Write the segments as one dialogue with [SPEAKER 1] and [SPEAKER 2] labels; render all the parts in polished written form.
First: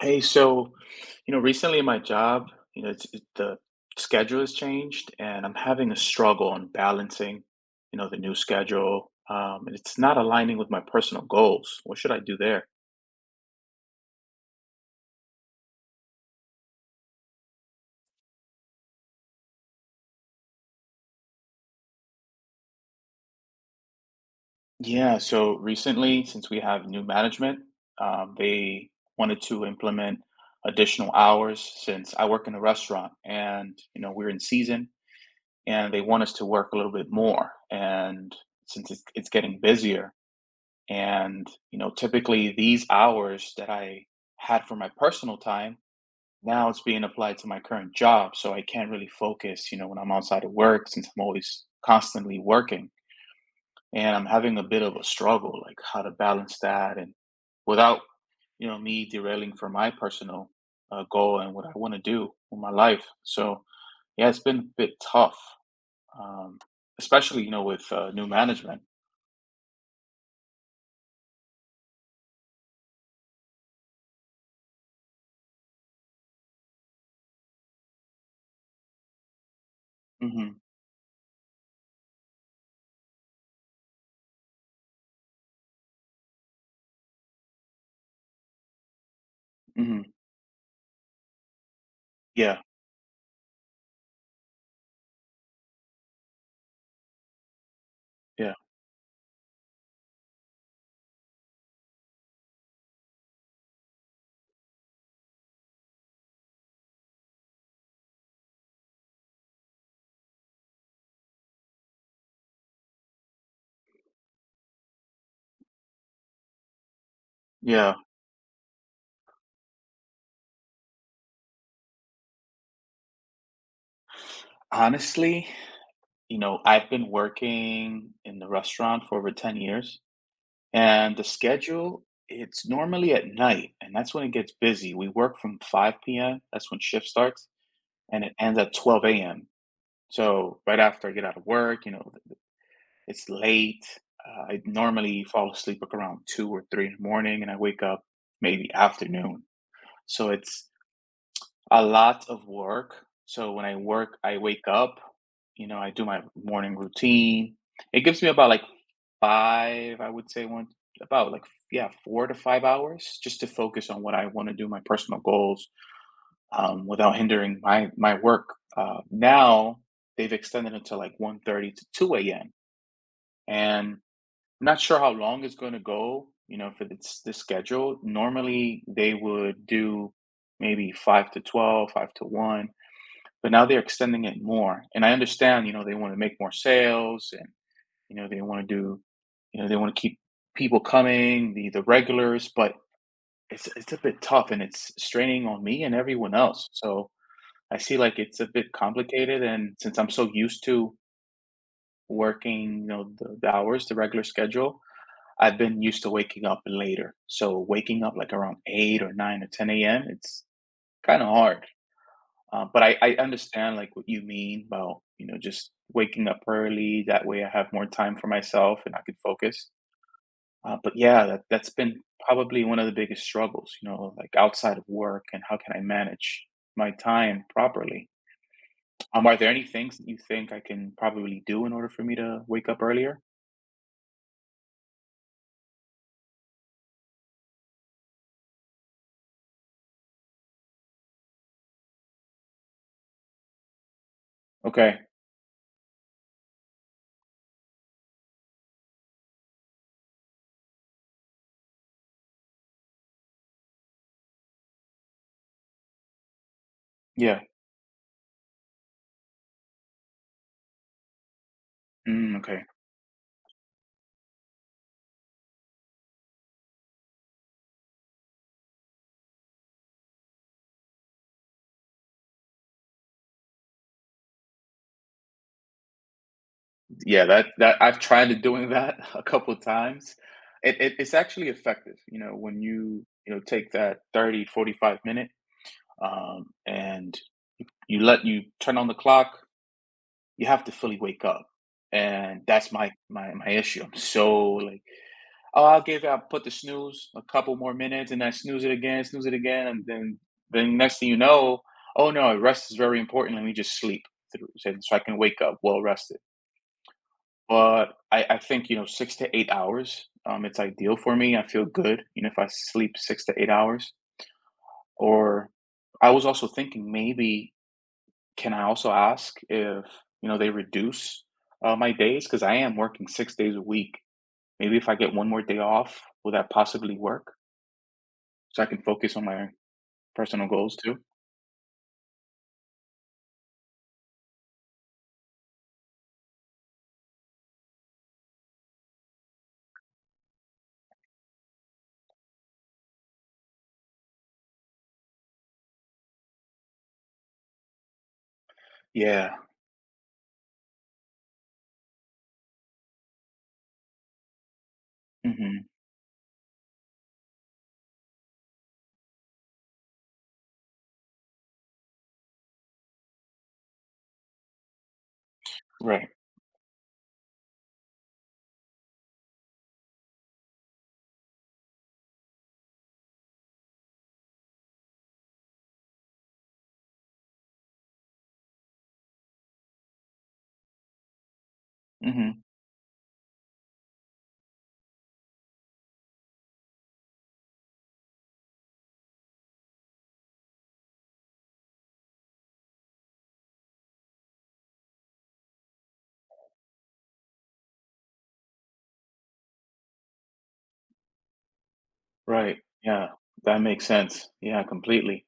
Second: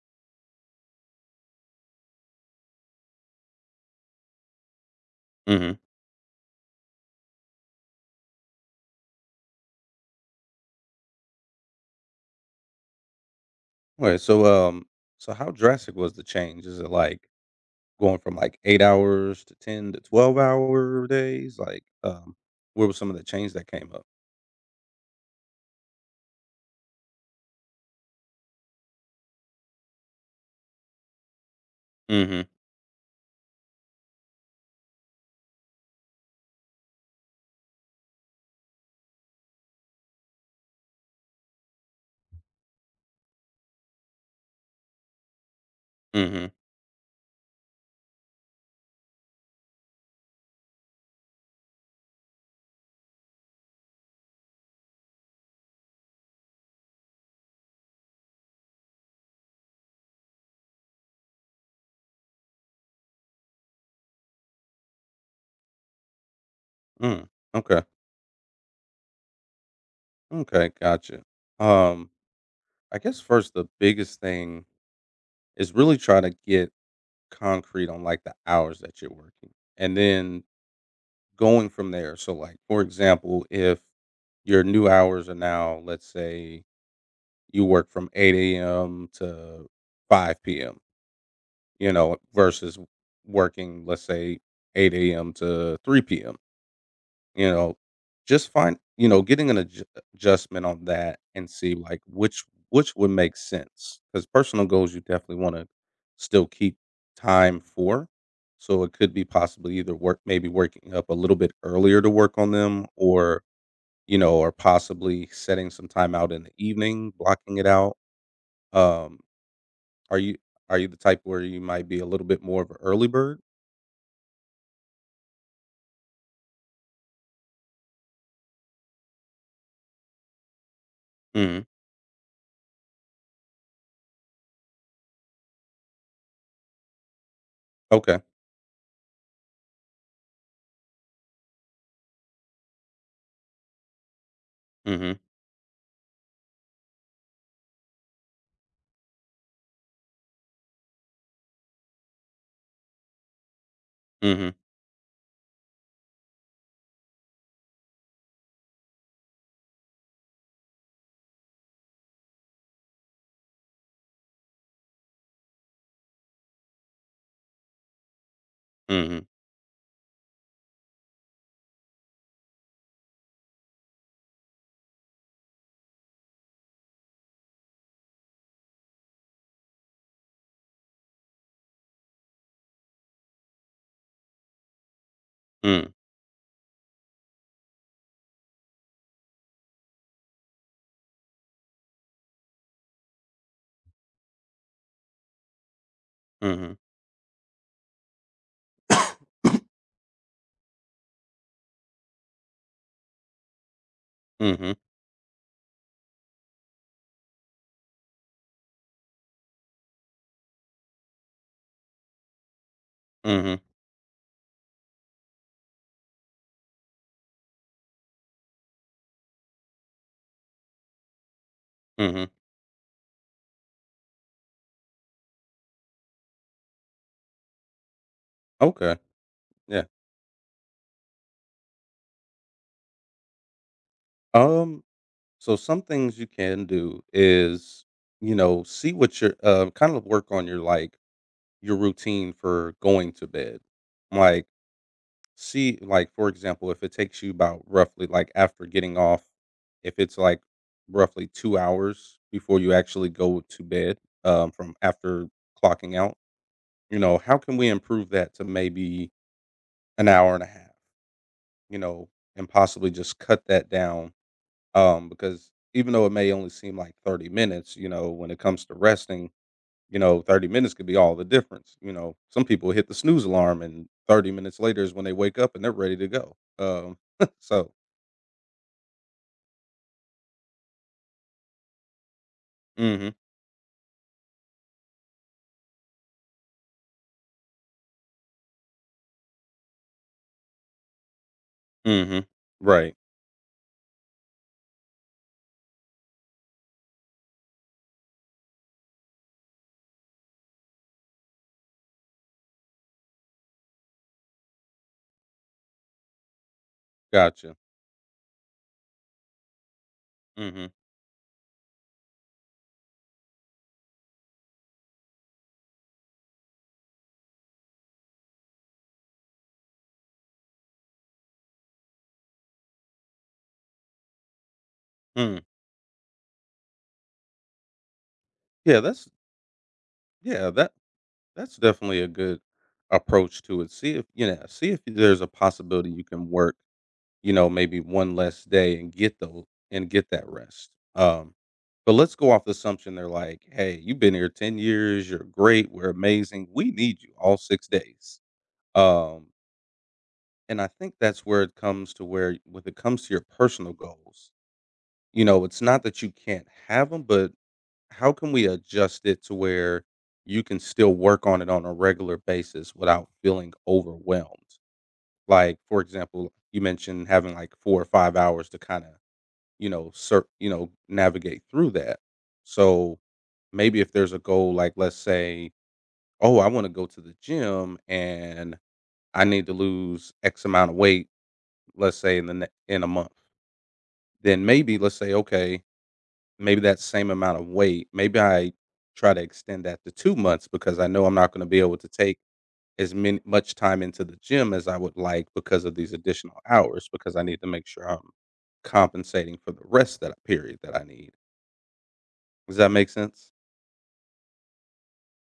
[SPEAKER 1] Hey, so, recently in my job, the schedule has changed and I'm
[SPEAKER 2] Mhm.
[SPEAKER 1] having a struggle on balancing, the new schedule. And it's not aligning with my personal goals. What should I do there?
[SPEAKER 2] Alright, so how drastic was the change? Is it, like, going from, like, 8 hours to 10 to 12-hour-hour days? Like, what was some of the change that came up?
[SPEAKER 1] Yeah, so recently, since we have new management, they wanted to implement additional hours since I
[SPEAKER 2] Mhm,
[SPEAKER 1] work in a restaurant and, we're in season and they want us to work a little bit more. And since it's getting busier, and, typically these hours that I had for my personal time,
[SPEAKER 2] mhm,
[SPEAKER 1] now it's being applied to my current job. So I can't really focus, when I'm outside of work since I'm always constantly working. And I'm having a bit of a struggle, like how to balance that and without, me derailing from my personal goal and what I want to do with my life. So yeah, it's been a bit tough, um,
[SPEAKER 2] mm,
[SPEAKER 1] especially,
[SPEAKER 2] okay,
[SPEAKER 1] with new management.
[SPEAKER 2] okay, gotcha. Um, I guess first the biggest thing is really try to get concrete on, like, the hours that you're working, and then
[SPEAKER 1] Hmm.
[SPEAKER 2] going from there. So, like, for example, if your new hours are now, let's say you work from 8 a.m. to
[SPEAKER 1] Hmm.
[SPEAKER 2] 5 p.m.,
[SPEAKER 1] Yeah.
[SPEAKER 2] versus working, let's say, 8 a.m. to 3 p.m., you know, just
[SPEAKER 1] Yeah.
[SPEAKER 2] find, getting an adjustment on that and see like which would make sense because personal goals you definitely want to still keep time for. So it could be possibly either work, maybe working up a little bit earlier to work on them or possibly setting some time out in the evening, blocking it
[SPEAKER 1] Yeah.
[SPEAKER 2] out. Um, Are you are you the type where you might be a little bit more of an early bird?
[SPEAKER 1] Honestly, I've been working in the restaurant for over 10 years, and the
[SPEAKER 2] Mhm.
[SPEAKER 1] schedule, it's normally at night, and that's when it gets busy. We work from 5 p.m., that's when shift starts,
[SPEAKER 2] Okay.
[SPEAKER 1] and it ends at 12 a.m. So right after I get out of work, it's late. I
[SPEAKER 2] Mhm.
[SPEAKER 1] normally fall asleep like around 2 or 3 in the morning, and I wake up maybe afternoon. So it's a lot of work. So when I work, I
[SPEAKER 2] Mhm.
[SPEAKER 1] wake up, I do my morning routine. It gives me about like 5, I would say one, about like, yeah, 4 to 5 hours just to focus on what I wanna do, my personal goals, without hindering my work.
[SPEAKER 2] Mhm.
[SPEAKER 1] Now they've extended it to like 1:30 to 2 a.m., and I'm not sure how long it's gonna go, for this schedule. Normally, they would do maybe 5 to 12, 5 to 1, but now they're extending it more, and I understand,
[SPEAKER 2] Mm.
[SPEAKER 1] they wanna make more sales and you know, they want to do, they want to keep people coming, the regulars, but it's a bit tough and it's straining on me and everyone else.
[SPEAKER 2] Mhm.
[SPEAKER 1] So I see like it's a bit complicated, and since I'm so used to working, the hours, the regular
[SPEAKER 2] Mhm.
[SPEAKER 1] schedule, I've been used to waking up later. So waking up like around eight or nine or ten a.m. It's kind of hard. But I
[SPEAKER 2] Mhm.
[SPEAKER 1] understand like what you mean about just waking up early. That way I have more time for myself and I can focus. But yeah, that's been
[SPEAKER 2] Mhm.
[SPEAKER 1] probably one of the biggest struggles, like outside of work and how can I manage my time properly?
[SPEAKER 2] Okay.
[SPEAKER 1] Are there any
[SPEAKER 2] Yeah.
[SPEAKER 1] things that you think I can probably do in order for me to wake up earlier?
[SPEAKER 2] Um so some things you can do is, see what your kind of work on your like your routine for going to bed. Like
[SPEAKER 1] Okay.
[SPEAKER 2] See, like, for example, if it takes you about roughly, like, after getting off, if it's, like, roughly 2 hours before you actually go to bed, from after clocking out, how
[SPEAKER 1] Yeah.
[SPEAKER 2] can we improve that to maybe an hour and a half, you know,
[SPEAKER 1] Mm,
[SPEAKER 2] and
[SPEAKER 1] okay.
[SPEAKER 2] possibly just cut that down? Because even though it may only seem like 30 minutes, when it comes to resting, 30 minutes could be all the difference. You know, some people hit the snooze alarm and 30 minutes later is when they wake up and they're ready to go.
[SPEAKER 1] Yeah, that
[SPEAKER 2] So,
[SPEAKER 1] that I've tried to doing that a couple of times. It's actually effective, when you,
[SPEAKER 2] mhm,
[SPEAKER 1] you know, take that 30-45 minute and you turn on the clock, you have to fully wake up.
[SPEAKER 2] mhm,
[SPEAKER 1] And that's my
[SPEAKER 2] right,
[SPEAKER 1] my my issue. I'm so like, oh, I'll put the snooze a couple more minutes and I snooze it again, and then next thing you know, oh no, rest is very important. Let me just sleep through so I can wake up well rested.
[SPEAKER 2] gotcha.
[SPEAKER 1] But I think, 6 to 8 hours, it's
[SPEAKER 2] Mhm,
[SPEAKER 1] ideal for me. I feel good, if I sleep 6 to 8 hours. Or I was also thinking maybe can I also ask if, they reduce, my days, because I am working 6 days a week. Maybe if I get 1
[SPEAKER 2] mm.
[SPEAKER 1] more day off, will that possibly work? So I
[SPEAKER 2] yeah,
[SPEAKER 1] can
[SPEAKER 2] that's
[SPEAKER 1] focus on my personal
[SPEAKER 2] yeah, that
[SPEAKER 1] goals too?
[SPEAKER 2] that's definitely a good approach to it. See if there's a possibility you can work, maybe one less day and get those and get that rest. Um, but let's go off the assumption they're like, hey, you've been here 10 years. You're great. We're amazing. We need you all 6 days. Um,
[SPEAKER 1] Yeah.
[SPEAKER 2] and I think that's where it comes to where when it comes to your personal goals, it's
[SPEAKER 1] Mhm.
[SPEAKER 2] not that you can't have them, but how can we adjust it to where you can still work on it on a regular basis without feeling overwhelmed? Like, for
[SPEAKER 1] Right.
[SPEAKER 2] example, you mentioned having like 4 or 5 hours to kind of, navigate through that. So maybe if there's a goal, like let's say, oh, I want to go to the gym and I need to lose X amount of weight let's say
[SPEAKER 1] Mhm.
[SPEAKER 2] in a month, then maybe let's say, okay, maybe that same amount of weight, maybe I try to extend that to 2 months because I know I'm not going to be able to take as much time into the gym as I would like because of these additional hours because I need to make sure I'm compensating for the rest that period that I need. Does
[SPEAKER 1] Right.
[SPEAKER 2] that make
[SPEAKER 1] Yeah.
[SPEAKER 2] sense?
[SPEAKER 1] That makes sense. Yeah, completely.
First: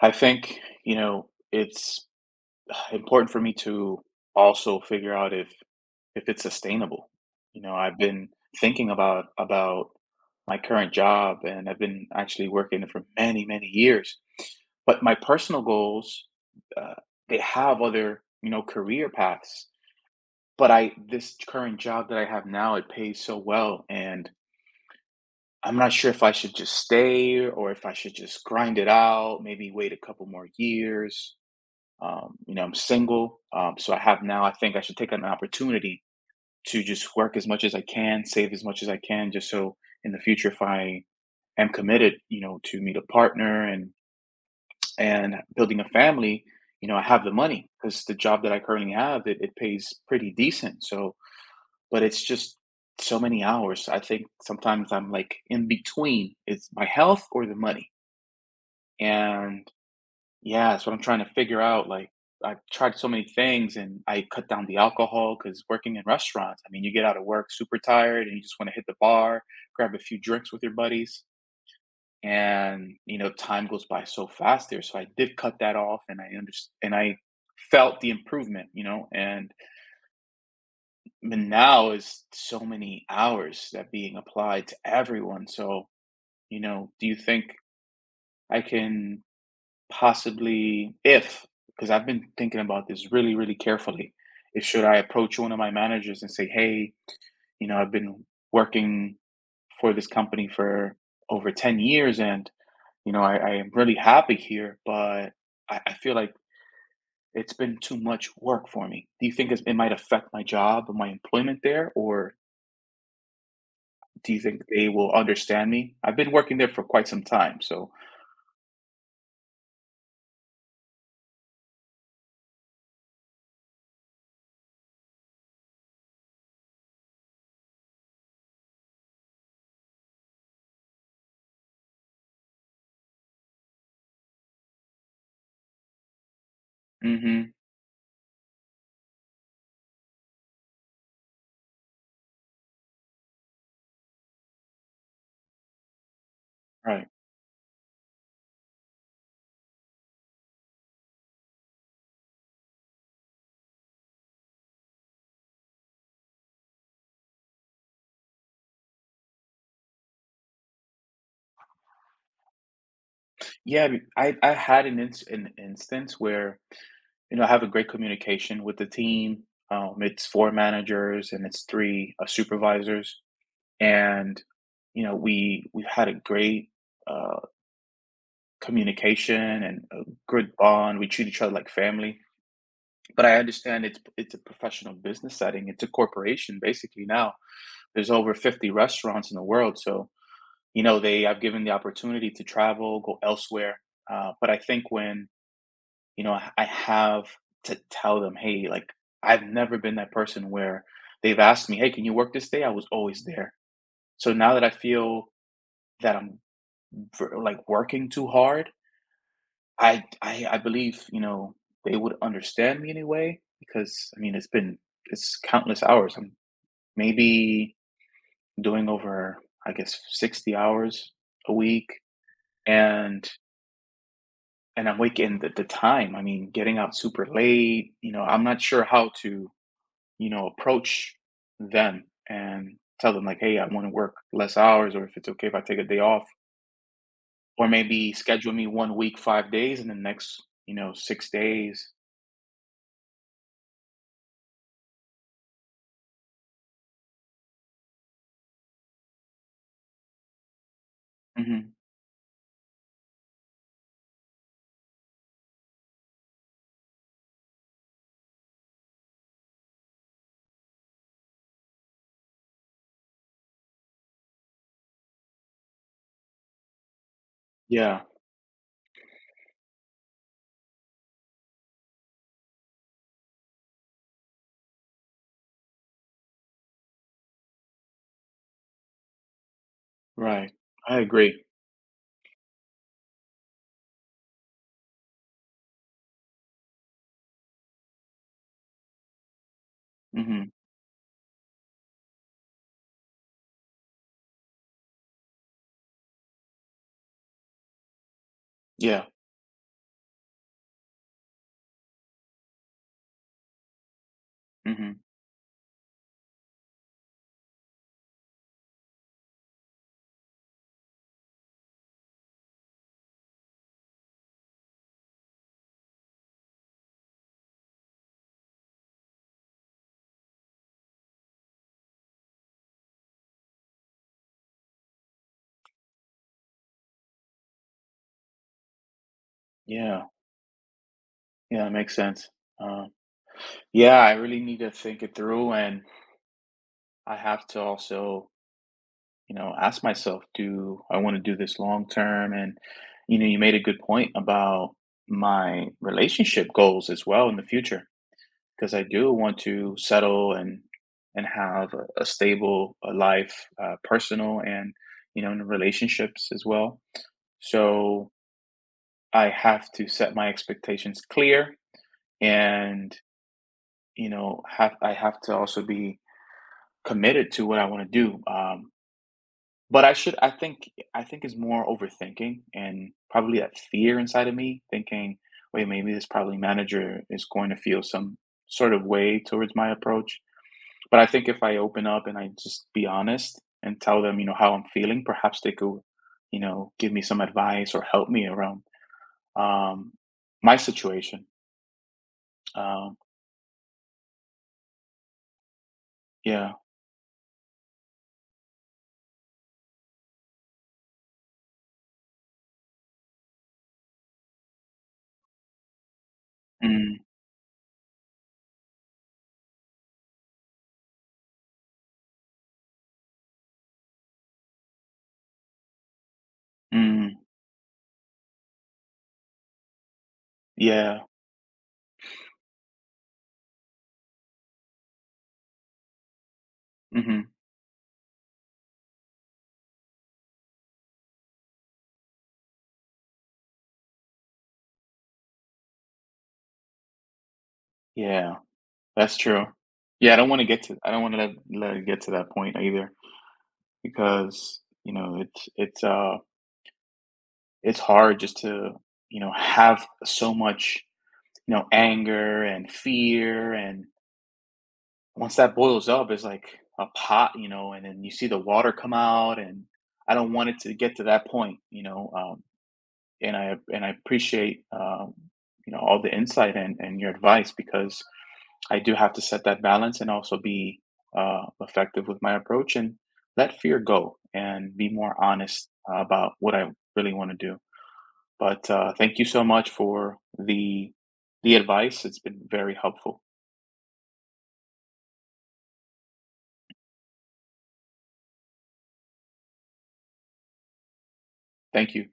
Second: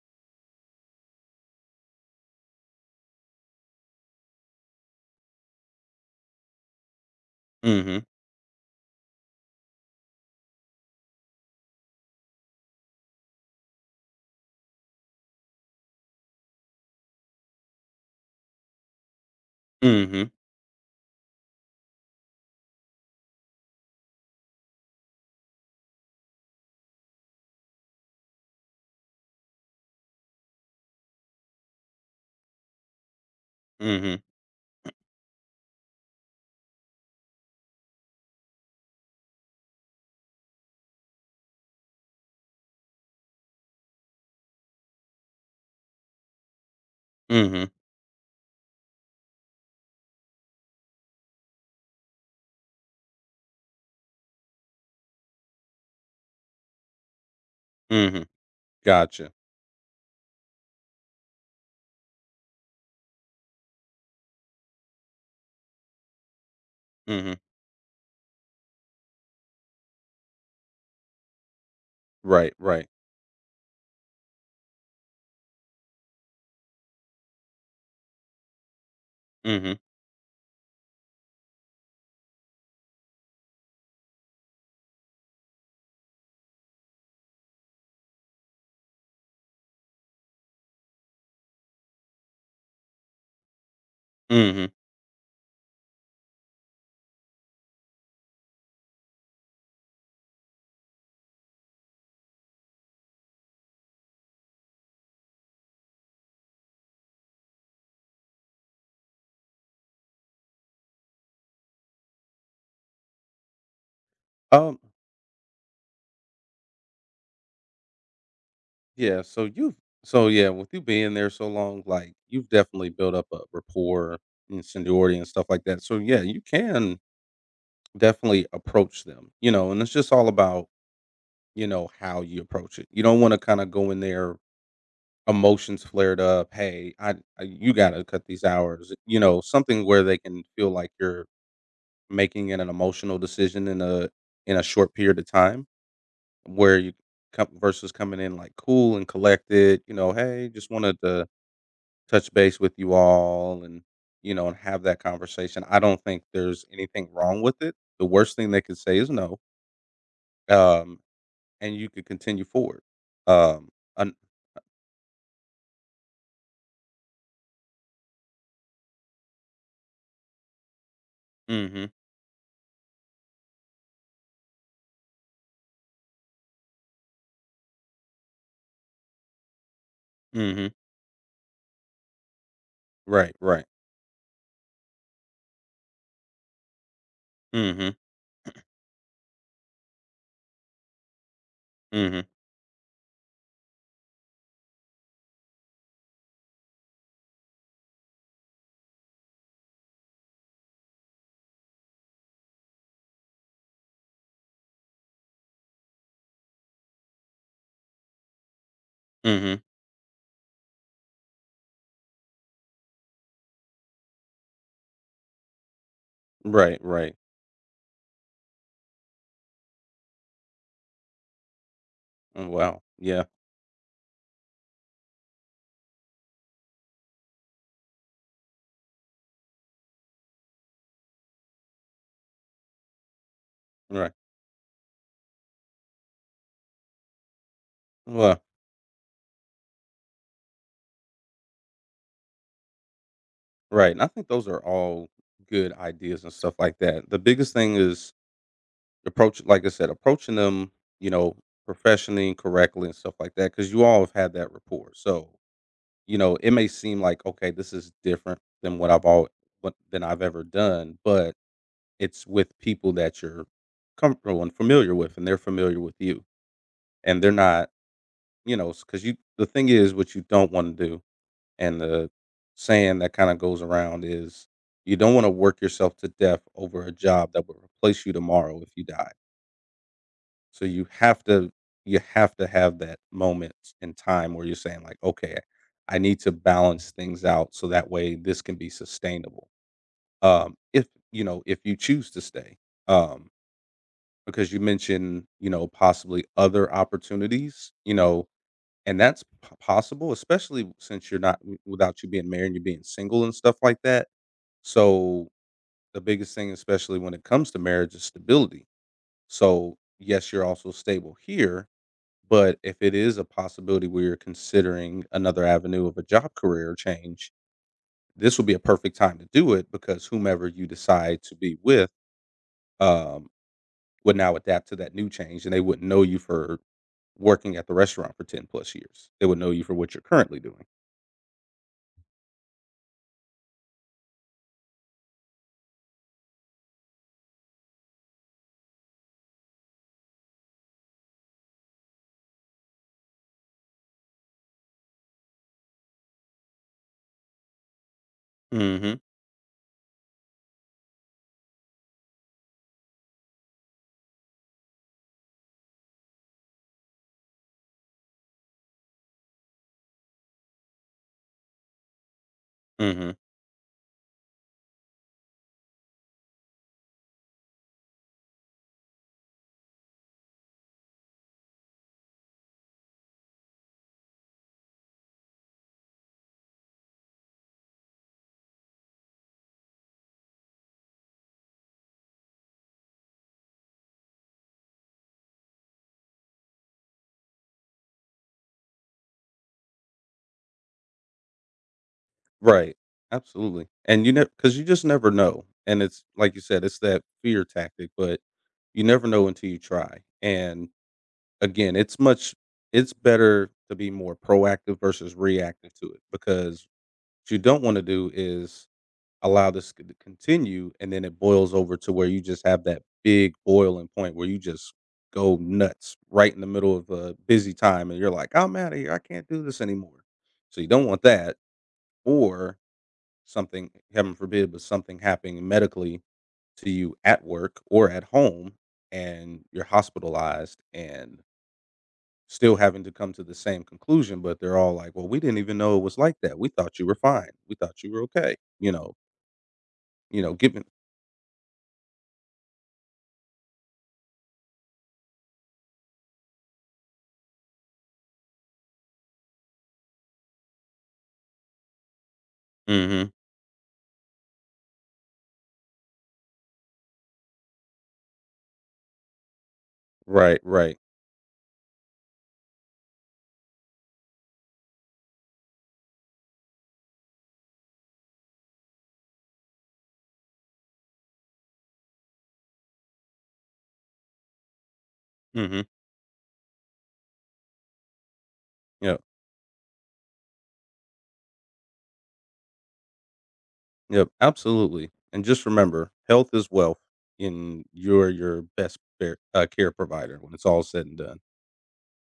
[SPEAKER 1] I think, it's important for me to also figure out if it's sustainable. You know, I've
[SPEAKER 2] Mm-hmm.
[SPEAKER 1] been thinking about my current job and I've been actually working for many, many years. But my personal goals, uh, they have other, career paths.
[SPEAKER 2] Mm-hmm.
[SPEAKER 1] But I this current job that I have now, it pays so well and I'm not sure if I should just stay or if I should just grind it out, maybe wait a couple more years. I'm single, so I
[SPEAKER 2] Mm-hmm.
[SPEAKER 1] have now. I think I should take an opportunity to just work as much as I can, save as much as I can, just so in the future, if I am committed, to meet a partner and building a family, I have the
[SPEAKER 2] Mm-hmm.
[SPEAKER 1] money because the job that I currently have it pays pretty decent. So, but it's just so many hours. I think sometimes I'm like in between. It's my health or the money,
[SPEAKER 2] Mm-hmm. Gotcha.
[SPEAKER 1] and yeah, that's what I'm trying to figure out. Like, I've tried so many things and I cut down the alcohol because working in restaurants, I mean, you get out of
[SPEAKER 2] Mm-hmm.
[SPEAKER 1] work super tired and you just want to hit the bar, grab a few drinks with your buddies.
[SPEAKER 2] Right. Right.
[SPEAKER 1] And, time goes by so fast there. So I did cut that off and I understand and I felt the improvement, you know, and
[SPEAKER 2] Mm-hmm.
[SPEAKER 1] but now is so many hours that being applied to everyone. So, do you think I can, possibly if, because I've been thinking about this really, really carefully, if
[SPEAKER 2] Mm-hmm.
[SPEAKER 1] should I approach one of my managers and say, hey, I've been working for this company for over 10 years and, I am really happy here, but I feel like it's been too much work for me. Do you think it might affect my job and my employment there? Or do you think
[SPEAKER 2] Um,
[SPEAKER 1] they will understand me? I've been working there for quite some time. So.
[SPEAKER 2] Yeah, so you've yeah, with you being there so long, like you've definitely built up a rapport and seniority and stuff like that. So yeah, you can definitely approach them, and it's just all about, how you approach it. You don't want to kind of go in there emotions flared up, hey, I
[SPEAKER 1] Hmm.
[SPEAKER 2] you got to cut these hours, you know, something where they can feel like you're making it an emotional decision in a short period of time where you
[SPEAKER 1] Right.
[SPEAKER 2] come versus coming in like cool and collected, you know, hey, just wanted to touch base with you all and have that conversation. I don't think there's anything wrong with it. The worst thing they could say is no, um, and you could continue forward. Um,
[SPEAKER 1] Yeah,
[SPEAKER 2] an
[SPEAKER 1] I had an instance where, I have a great communication with the team. It's four managers and it's
[SPEAKER 2] Mhm,
[SPEAKER 1] three supervisors, and you know we've had a great uh, communication and a good
[SPEAKER 2] mhm,
[SPEAKER 1] bond. We treat each other like family. But
[SPEAKER 2] right,
[SPEAKER 1] I
[SPEAKER 2] right,
[SPEAKER 1] understand it's a professional business setting. It's a corporation basically now.
[SPEAKER 2] mhm,
[SPEAKER 1] There's over 50 restaurants in the world, so you know they I've given the
[SPEAKER 2] mhm,
[SPEAKER 1] opportunity to travel, go elsewhere. But I think when you know, I have to tell them, "Hey, like, I've never been that person where they've asked me, hey, can you work this day?" I was always there. So now that I feel that I'm working too hard,
[SPEAKER 2] mhm,
[SPEAKER 1] I believe, you know, they would understand me anyway, because, I mean, it's countless hours. I'm
[SPEAKER 2] right, right.
[SPEAKER 1] maybe doing over, I guess, 60 hours a week,
[SPEAKER 2] Oh, wow, yeah,
[SPEAKER 1] and I'm waking the time, I mean, getting out super late, you know, I'm not sure how to, you know, approach them and tell them like, "Hey, I want to
[SPEAKER 2] right,
[SPEAKER 1] work less hours, or if it's okay if I take a day off, or maybe
[SPEAKER 2] well,
[SPEAKER 1] schedule me one week, 5 days, and the next, you know, 6 days."
[SPEAKER 2] right. And I think those are all good ideas and stuff like that. The biggest thing is approach, like I said, approaching them, you know,
[SPEAKER 1] Hmm.
[SPEAKER 2] professionally and correctly and stuff like that, because you all have had that rapport. So you know, it may seem like, okay, this is different than what than I've ever done, but it's with people that you're comfortable and familiar with, and they're familiar with you, and they're not,
[SPEAKER 1] Yeah,
[SPEAKER 2] you know, because you the thing is what you don't want to do, and the saying that kind of goes around is you don't want to work yourself to death over a job that will replace you tomorrow if you die.
[SPEAKER 1] right.
[SPEAKER 2] So you
[SPEAKER 1] I
[SPEAKER 2] have
[SPEAKER 1] agree.
[SPEAKER 2] to you have to have that moment in time where you're saying like, "Okay, I need to balance things out so that way this can be sustainable."
[SPEAKER 1] Hmm.
[SPEAKER 2] If you choose to stay, um, because you mentioned, possibly other opportunities, you know, and
[SPEAKER 1] Yeah.
[SPEAKER 2] that's p possible, especially since you're not w without you being married, you're being single and stuff like that.
[SPEAKER 1] Hmm.
[SPEAKER 2] So, the biggest thing, especially when it comes to marriage, is stability. So, yes, you're also stable here, but if it is a possibility where you're considering another avenue of a job career change, this would be a perfect time to do it because whomever you decide to be with um, would now adapt to that new change and they wouldn't know you for working at the restaurant for 10 plus years. They would know you for what you're
[SPEAKER 1] Yeah.
[SPEAKER 2] currently doing.
[SPEAKER 1] Yeah, that makes sense. Uh, yeah, I really need to think it through, and I have to also, you know, ask myself, do I want to do this long term? And you know, you made a good point about my relationship goals as well in the future, because I
[SPEAKER 2] Mm-hmm.
[SPEAKER 1] do want to settle and have a stable life, personal and, you know, in relationships as well, so I have to set my expectations clear, and
[SPEAKER 2] Mm-hmm.
[SPEAKER 1] you know have I have to also be committed to what I want to do. But I think it's more overthinking and probably that fear inside of me thinking, "Wait, maybe this probably manager is going to feel some sort of way towards my approach." But I think if I open up and I just be honest and tell them, you know, how I'm feeling, perhaps they could, you know, give me some advice or help me around, um, my situation.
[SPEAKER 2] Right.
[SPEAKER 1] Um,
[SPEAKER 2] Absolutely. And you know, because you just never know. And it's like you
[SPEAKER 1] yeah.
[SPEAKER 2] said, it's that fear tactic, but you never know until you try. And again, it's much it's better to be more proactive versus reactive to it because
[SPEAKER 1] Mm,
[SPEAKER 2] what you don't want to do is allow this to continue and then it boils over to where you just have that big boiling point where you just go nuts right in the middle of a
[SPEAKER 1] mm,
[SPEAKER 2] busy time and you're like, I'm out of here. I can't do this anymore. So you don't
[SPEAKER 1] yeah.
[SPEAKER 2] want that or something, heaven forbid, but something happening medically to you at
[SPEAKER 1] Mhm.
[SPEAKER 2] work or at home and you're hospitalized and still having to come to the same conclusion, but they're all like, "Well, we didn't even know it was like that. We thought you were fine. We thought you were
[SPEAKER 1] Yeah,
[SPEAKER 2] okay."
[SPEAKER 1] that's true. Yeah, I
[SPEAKER 2] You
[SPEAKER 1] don't
[SPEAKER 2] know,
[SPEAKER 1] wanna
[SPEAKER 2] given
[SPEAKER 1] let it get to that point either. Because you know it's hard just to, you know, have so much, you know, anger and
[SPEAKER 2] Mhm.
[SPEAKER 1] fear, and once that boils up, it's like a pot, you know, and then you see the water come out, and I don't
[SPEAKER 2] Right,
[SPEAKER 1] want it to
[SPEAKER 2] right.
[SPEAKER 1] get to that point, you know. And I appreciate, you know, all the insight and, your advice, because I do have to set that balance and also be effective with my approach and let fear go and be more
[SPEAKER 2] Mhm.
[SPEAKER 1] honest, about what I really want to do. But
[SPEAKER 2] Yep.
[SPEAKER 1] thank you so much for the advice. It's been very helpful.
[SPEAKER 2] Yep, absolutely. And just remember, health is wealth, and you're your best bear care provider when it's all said and done.
[SPEAKER 1] Thank you.